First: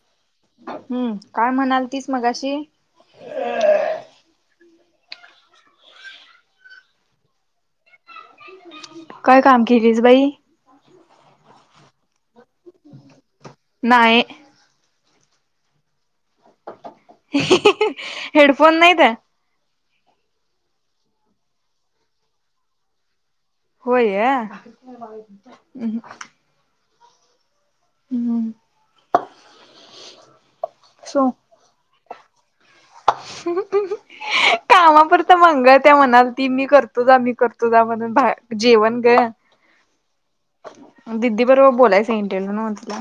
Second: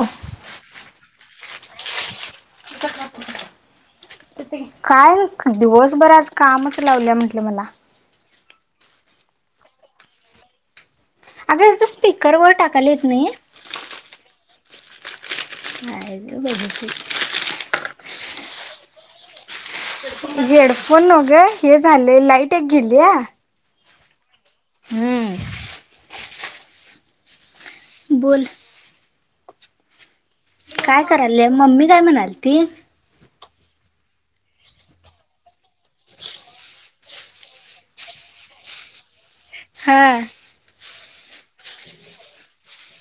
हो. हम्म काय म्हणाल तीच मगाशी. [unintelligible] ते काय दिवसभर आज कामच लावल्या म्हंटलं मला. [inaudible] काय काम केलीस बाई? अगे याचा स्पीकरवर टाकायला येत नाही. नाहीय नाही बघ की. हेडफोन नाही? हेडफोन न गं हे झालेय लाईट एक गेलीया. होय? बोल. [inaudible] [unintelligible] काय करायलेय मम्मी काय म्हणाल ती? [inaudible] कामा पूरत मंगलताई म्हणालती मी करतो जा, मी करतो जा म्हणून बाह जेवण ग. हा. दिदी बरोबर बोलायचं [unintelligible] ओ तिला.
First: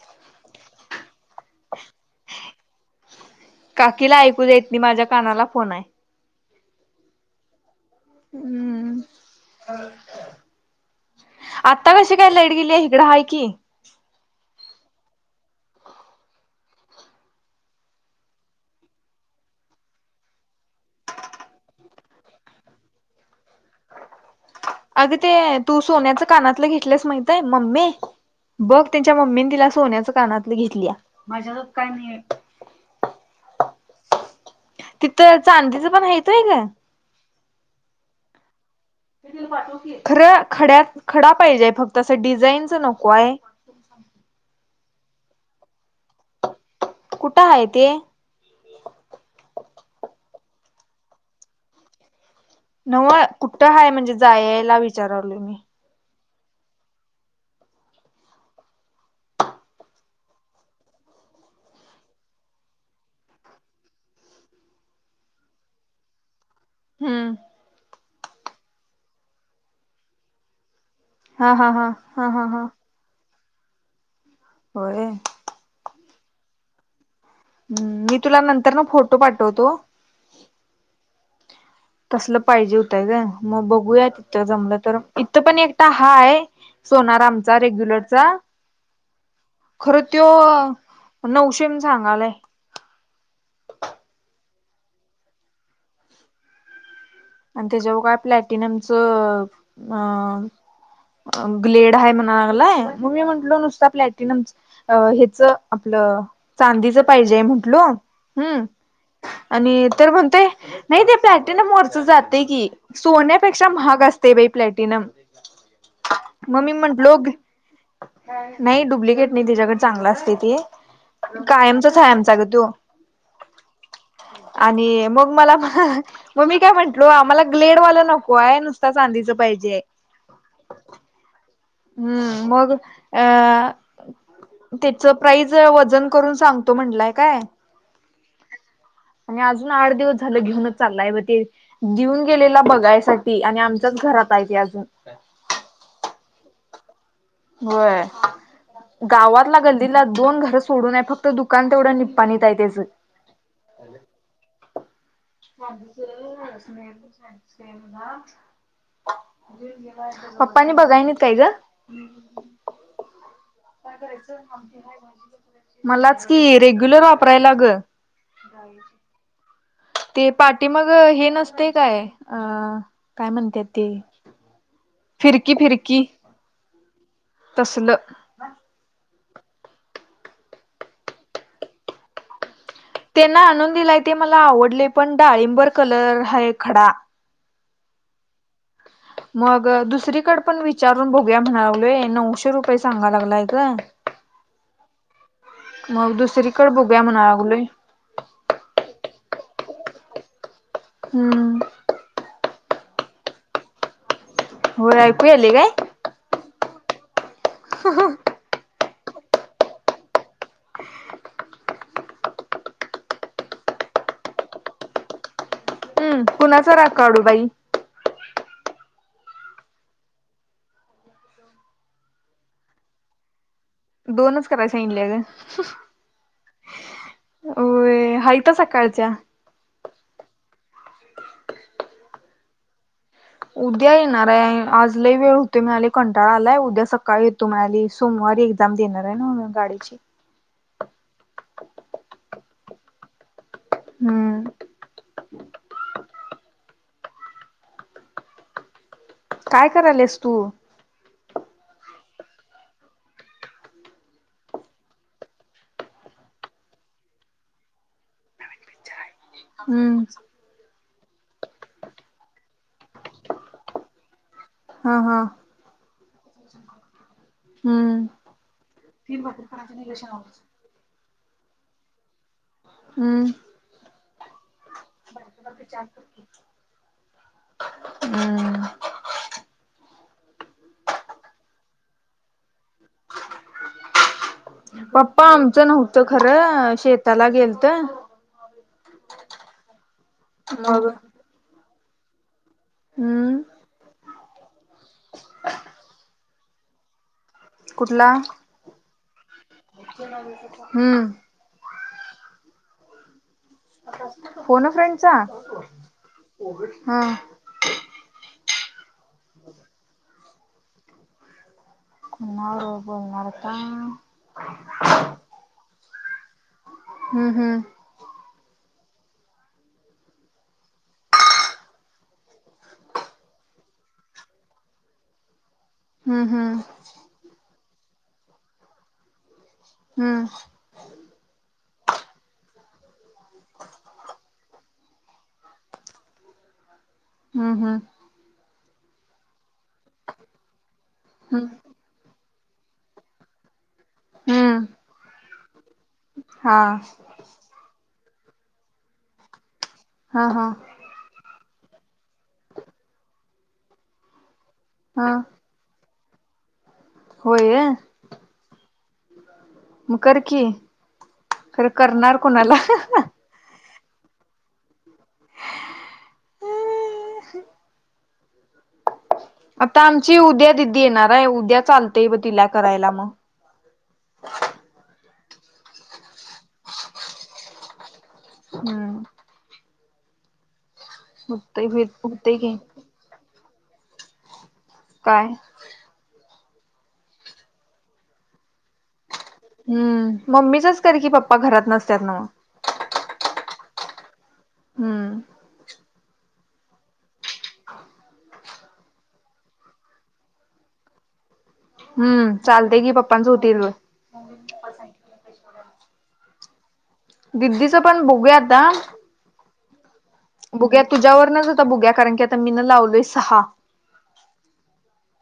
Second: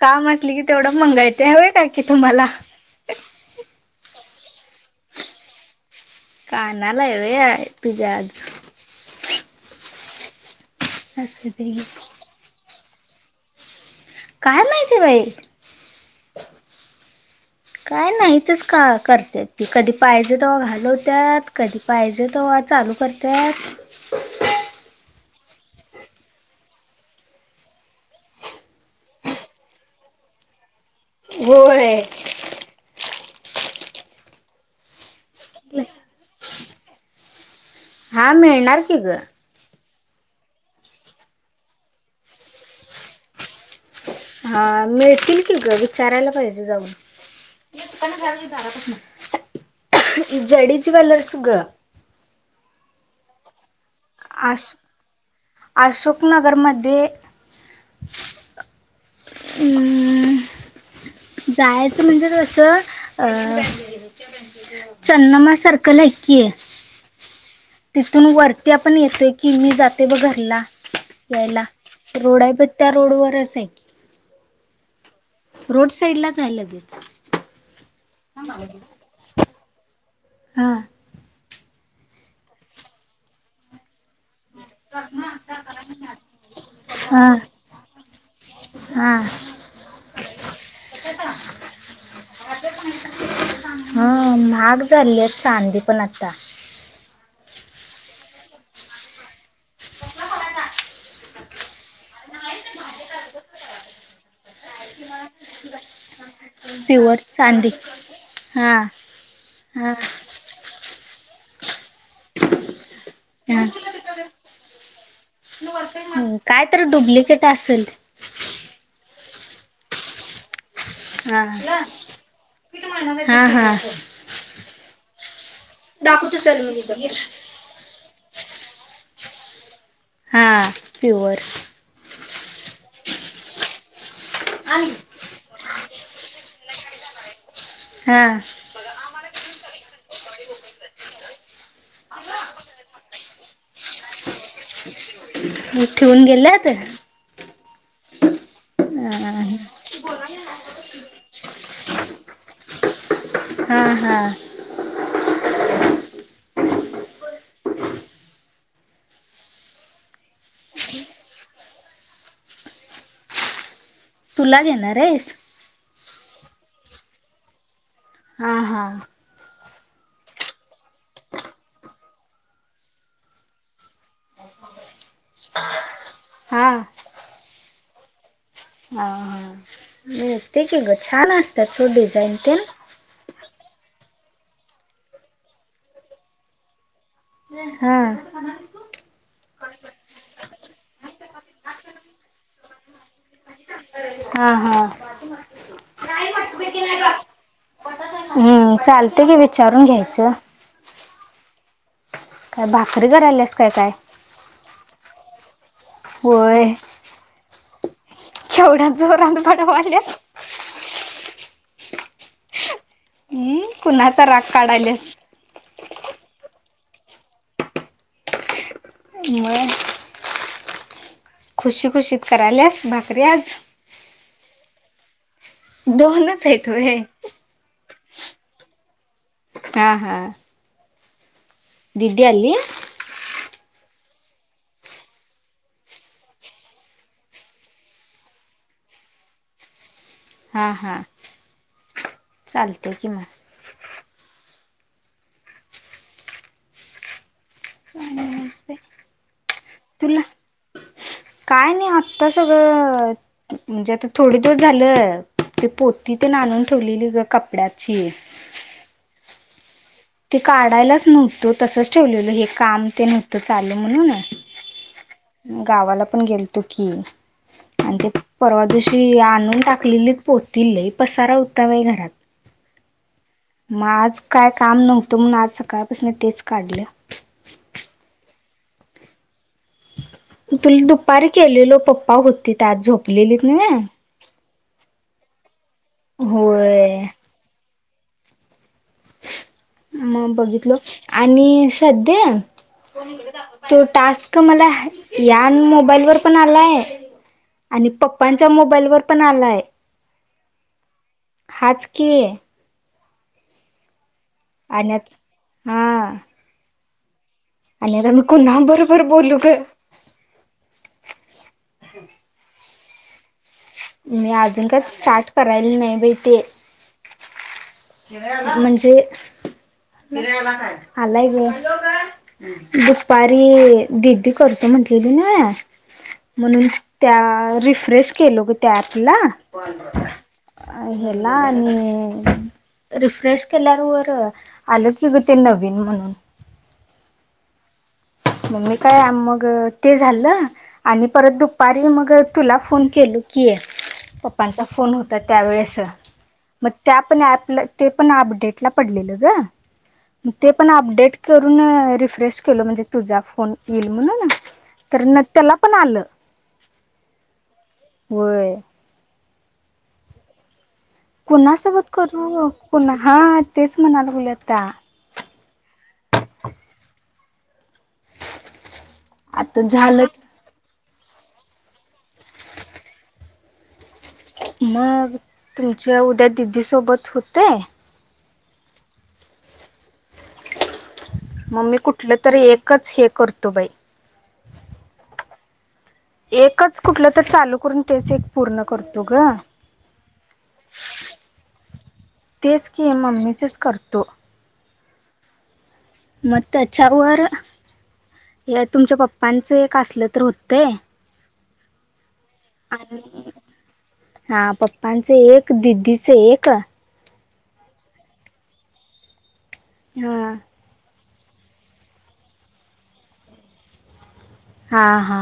काम असली की तेवढं मंगायते हवे का की तुम्हाला काकीला ऐकू जात नाही माझ्या कानाला फोन आहे. कानाला हाय होय तुझ्या? हम्म असं ते आता कसे काय लाईड गेली इकड हाय की. काय माहिती बाई. [inaudible] काय नाही तेच का करते ती कधी पाहिजे तेव्हा घालवत्यात कधी पाहिजे तवा चालू करत्यात. अगे ते तू सोन्याच कानातलं घेतलंस माहितय मम्मी बघ त्यांच्या मम्मीने तिला सोन्याच कानातलं घेतली माझ्या काय होय नाही तिथं चांदीच पण आहेत होय ग? हा मिळणार की ग. खरं खड्यात खडा पाहिजेय फक्त असं डिझाईनच नको आहे. हा मिळतील की ग विचारायला पाहिजे जाऊन. कुठं आहे ते जडी ज्वेलर्स ग. नव कुठं हाय म्हणजे जाया अश यायला विचारालोय मी. अशोकनगरमध्ये अं जायचं म्हणजे कसं अ चन्नमा सर्कल आहे की. हम्. तिथून वरती आपण येतोय की मी जाते बग घरला. हा यायला हा हा हा रोड हा आहे हा पण त्या रोड वरच आहे. की होय? रोड साईड लाच आहे लगेच. हम्म मी तुला नंतरनं फोटो पाठवतो. हां. तसलं पाहिजे होतंय गं. मग बघूयात त जमलं तर इथं पण एकटा हाय सोनार हा आमचा रेग्युलरचा. हा. खरं त्यो नऊशेन सांगालाय. हा महाग झाली आहेत चांदी पण आता. आणि त्याच्यावर काय प्लॅटिनमचं अ ग्लेड आहे म्हणाय लागलाय, मग मी म्हंटलो नुसता प्लॅटिनमच अ हे च आपलं चांदीच प्युअर पाहिजेय चांदी म्हंटलो हम् हा आणि हा तर म्हणतोय नाही ते प्लॅटीनम वर च जातय की हा सोन्यापेक्षा महाग असते बाई प्लॅटिनम. मग काय मी तर म्हंटलो डुप्लिकेट असल. नाही डुप्लिकेट नाही तिच्याकडे चांगला असते ते. हा ना कायमचाच आहे आमचा ग त्यो. किती म्हणणार हा, हा. आणि मग मला दाखवतो चल ते मी म्हटलो तिथं आम्हाला ग्लेड वाला नको आहेय नुसता चांदीच पाहिजे. हा प्युअर. हम्म मग अ आणि त्याच प्राईज वजन करून सांगतो म्हटलंय काय? हा. आणि अजून आठ दिवस झालं घेऊनच चाललाय बघ ते. देऊन गेलेला बघायसाठी आणि आमच्याच घरात आहे ते अजून. मग ठेऊन गेल्यात? होय हा, गावातला गल्लीला दोन घरं सोडून हाय फक्त दुकान तेवढं निपाणीत आहे त्याचं. हा हा. स्वामीच स्नेहलन [unintelligible] पप्पानी बघाय नाईत काय ग? [unintelligible] तुला देेणार आहेस? मलाच की रेग्युलर वापरायला ग. हा. हा. ते पाठीमागं हे नसतंय काय, अ काय म्हणत्यात ते फिरकी फिरकी हा. तसलं हा हा. मिळतंय की ग छान असत्यात सोड डिझाईन त्या. त्यान आणून दिलाय ते मला आवडले पण डाळिंबर कलर हाय खडा. हा. मग दुसरीकड पण विचारून बघया म्हणालोय नऊशे रुपये सांगा लागलाय का हा हा. मग दुसरीकडे बघूया म्हणालोय. हम्म, चालतंय की विचारून घ्यायचं. हम्म. काय भाकरी करायल्यास काय काय? होय ऐकू यायलय काय? होय. [unintelligible] केवढ्या जोरात बडवायल्या. [inaudible] अं कुणाचा राग काढाल्यास? हम्म. कुणाचा राग काढू बाई? मग? खुशी खुशीत करायल्यास भाकरी आज. दोनच कराय सांगितल्या ग. दोनच आहेत व्हयं. होय हायतं सकाळच्या. हा हा. [inaudible] दीदी आली? उद्या येणार आहे‌. आज लई वेळ होतोय म्हणाली कंटाळा आलाय. उद्या सकाळी तुम्हाली सोमवारी एक्झाम देणार आहे ना गाडीची. हा हा चालतय की मग. हम्म. काय करायलस तुला तू. काय नाही आत्ता सगळं म्हणजे आता थोडे दिवस झालं ते पोती ते आणून ठेवलेली ग कपड्याची. हम्म. ते काढायलाच नव्हतं तसच ठेवलेलं हे काम ते नव्हतं चाल म्हणून. हा हा गावाला पण गेलतो की. आणि हम्म ते परवा दिवशी आणून टाकलेली पोती लय पसारा हुता आहे घरात. हम्म. मग आज काय काम नव्हतं म्हणून आज सकाळपासून तेच काढले. हम्म. तुला दुपारी केलेलो पप्पा होतीत आत झोपलेली नव्हे. पप्पा आमचं नव्हतं खरं होय शेताला गेलत. हो [unintelligible] मग बघितलो आणि सध्ये हम्म तो टास्क मला या मोबाईलवर पण आलाय. आणि कुठला पप्पांच्या मोबाईल वर पण आलाय. हम्म. हाच की. फोन अ आणि फ्रेंडचा हा हा. आणि तर मी पुन्हा बरोबर बोलू ग? णार [unintelligible] मी अजून काय स्टार्ट करायला नाही बाई ते. हम्म. हम्म. म्हणजे आलाय ग. दुपारी दिदी करतो म्हटलेली ना हम्म म्हणून त्या रिफ्रेश केलो ग त्या अँपला. हम्म. अ हेला आणि. रिफ्रेश केल्यावर आलं की इ ते नवीन म्हणून. हम्म हम्. मग् मी काय मग ते झालं आणि परत हम्म दुपारी मग तुला फोन केलो की. की आहे पप्पांचा हम्म फोन होता त्यावेळेस हा मग त्या पण ॲपला ते पण अपडेटला पडलेलं हा ग हा ते पण अपडेट करून रिफ फ्रेश केलो म्हणजे तुझा फोन येईल म्हणुन तर हा त्याला पण आलं. होय ये होय मग कर की. खरं कुणासोबत करणार करू हा कोणाला कोणा तेच म्हणाला हम् [unintelligible] आता आमची उद्या दिदी येणार आहे उद्या चालतय ब तिला करायला मग. मग तुमचं उद्या दिदीसोबत होतय. हम्म. मग होतय मी कुठलं होतय तरी की एकच हे करतो बाई. काय. एकच कुठलं तर, फोन चालू करून तेच एक पूर्ण करतो ग. हम्म मम्मीचच कर की पप्पा घरात नसत्यात नव. तेच की मम्मीच करतो. हम्म. मग त्याच्यावर तुमच्या पप्पांचं एक असलं तर होतंय. हम्म चालतेय की पप्पांच आणि होतय ग. हा पप्पांच एक दिदीचे एक दिदीचं पण बघूया आता. हा. बघूया तुझ्यावरनच आता बघूया, ‌कारण की आता मीनं लावलोय सहा. हा हा.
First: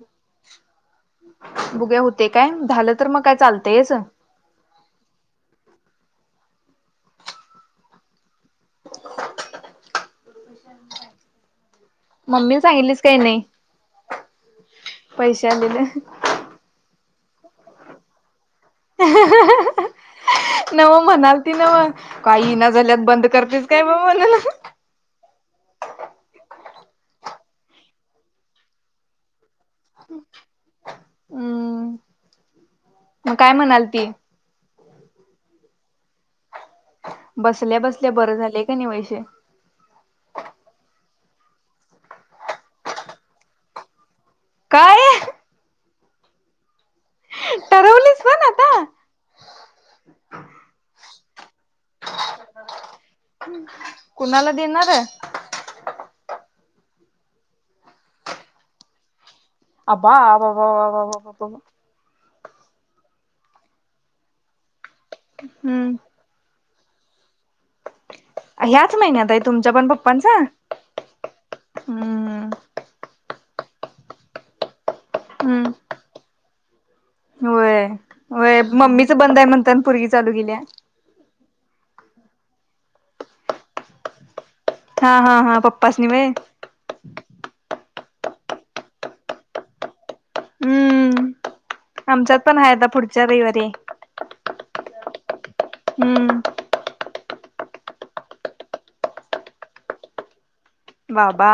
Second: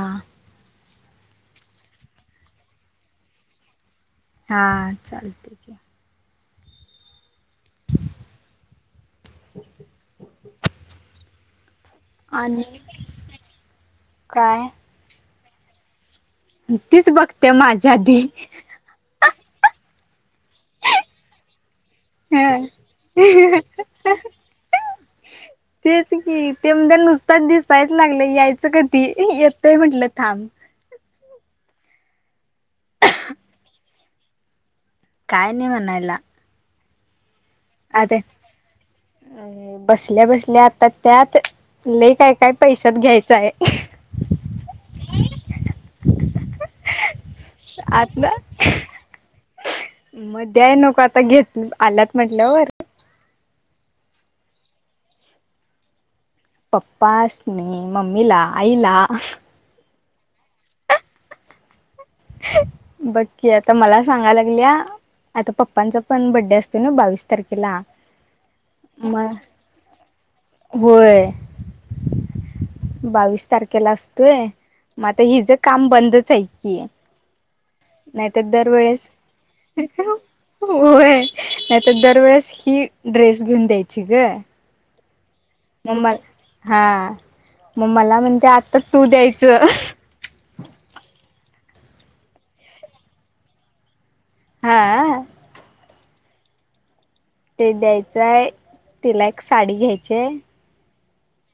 बुघूया होतंय काय, झालं तर मग काय चालतंयच. हा चालतंय की. [inaudible] मम्मीला आणि सांगितलीस काही नाही? काय पैसे आलेलं. तीच बघत्या माझ्या आधी. [unintelligible] नव्ह म्हनाल ते नव्हं काय हा यीना झाल्यात, बंद करतेस काय बा म्हणाला. तेच की ते म्हणत्या नुसता दिसायचं लागलंय. यायचं कधी. येतंय म्हटलं थांब. हम्म. मग काय म्हणालती? काय नाही म्हणायला. बसल्या बसल्या बरं झालंय कनई वैशे? अ बसल्या बसल्या आता त्यात लई काय काय पैशात घ्यायचं हाय. काय? ठरवलीस पण आतलं आता मग द्याय नको आता घेत आल्यात म्हंटल्यावर? कुणाला देणार? पप्पासनी, मम्मीला, आईला. आबा बा बा बा बा बा बा बघ की आता मला सांगाय लागल्या, आता हम्म पप्पांच पण बड्डे असतोय ना बावीस तारखेला. ह्याच म महिन्यात आहे तुमच्या पण पप्पांच? होय, ‌बावीस तारखेला असतोय. म आता हिजं काम बंदच हाय की. होय नाहीतर होय. दरवेळेस मम्मीच बंद आहे म्हणताना पोरगी चालू केल्या. नाही तर दरवेेळेस ही ड्रेस घेऊन द्यायची ग. हा हा हा. मग पप्पासनी म होय. हा, मग मला म्हणत्या आत्ता तू द्यायचं. हम्म. आमच्यात पण हाय आता पुढच्या रविवारी. हां. हम्म. ते द्यायचं आहे, तिला एक साडी घ्यायची आहे. बाबा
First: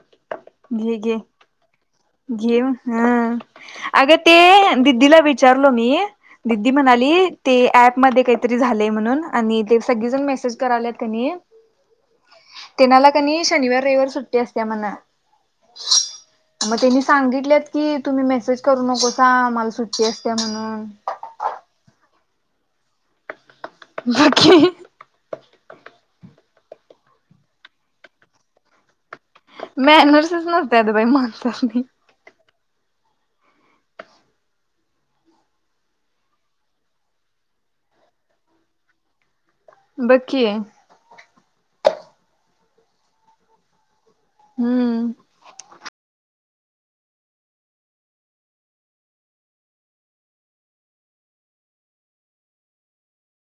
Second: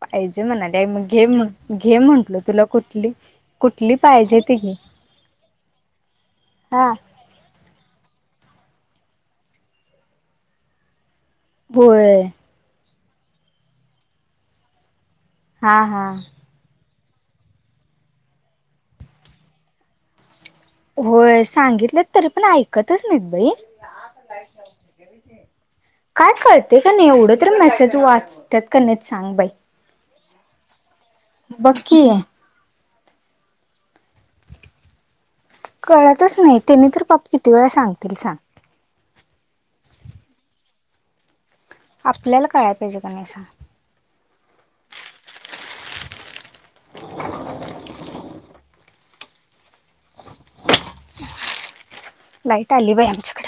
पाहिजे म्हणाले हे मग घे, म्हण घे म्हंटल तुला घेऊ कुठली हां. कुठली अगं ते पाहिजे ती घे दिदीला भेट विचारलो मी दीदी हा म्हणाली ते ॲपमध्ये काहीतरी झालंय म्हणून आणि ते सगळीजण मेसेज कराल्यात कनई होय. तेनाला कनई शनिवार, रविवार सुट्टी असत्या म्हण. हा हा. मग त्यांनी सांगितलेत की तुम्ही मेसेज करू नकोसा आम्हाला सुट्टी असत्या म्हणून. होय सांगितलेत तरी पण ऐकतच नाहीत बाई. बघ की काय कळतंय का नाही, एवढं तर मेसेज वाचत्यात का नाही सांग बाई? मॅनर्सच नव्हत्यात बाई मग बघकी. कळतच नाही त्यांनी तर पाप किती वेळा सांगतील सांग. बघ की. आपल्याला कळायला पाहिजे का नाही सांग. हम्म. [inaudible] [unintelligible] लाईट आली बाई आमच्याकडे.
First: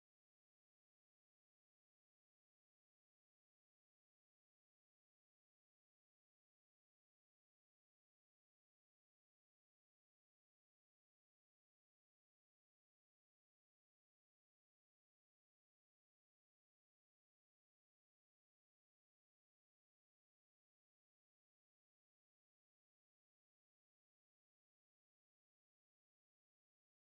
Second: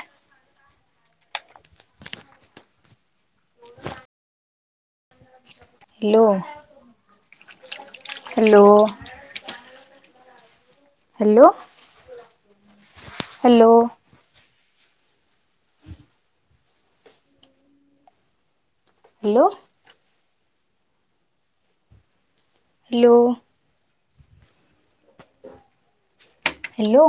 Hello! Hello. Hello hello. Hello. Hello. Hello.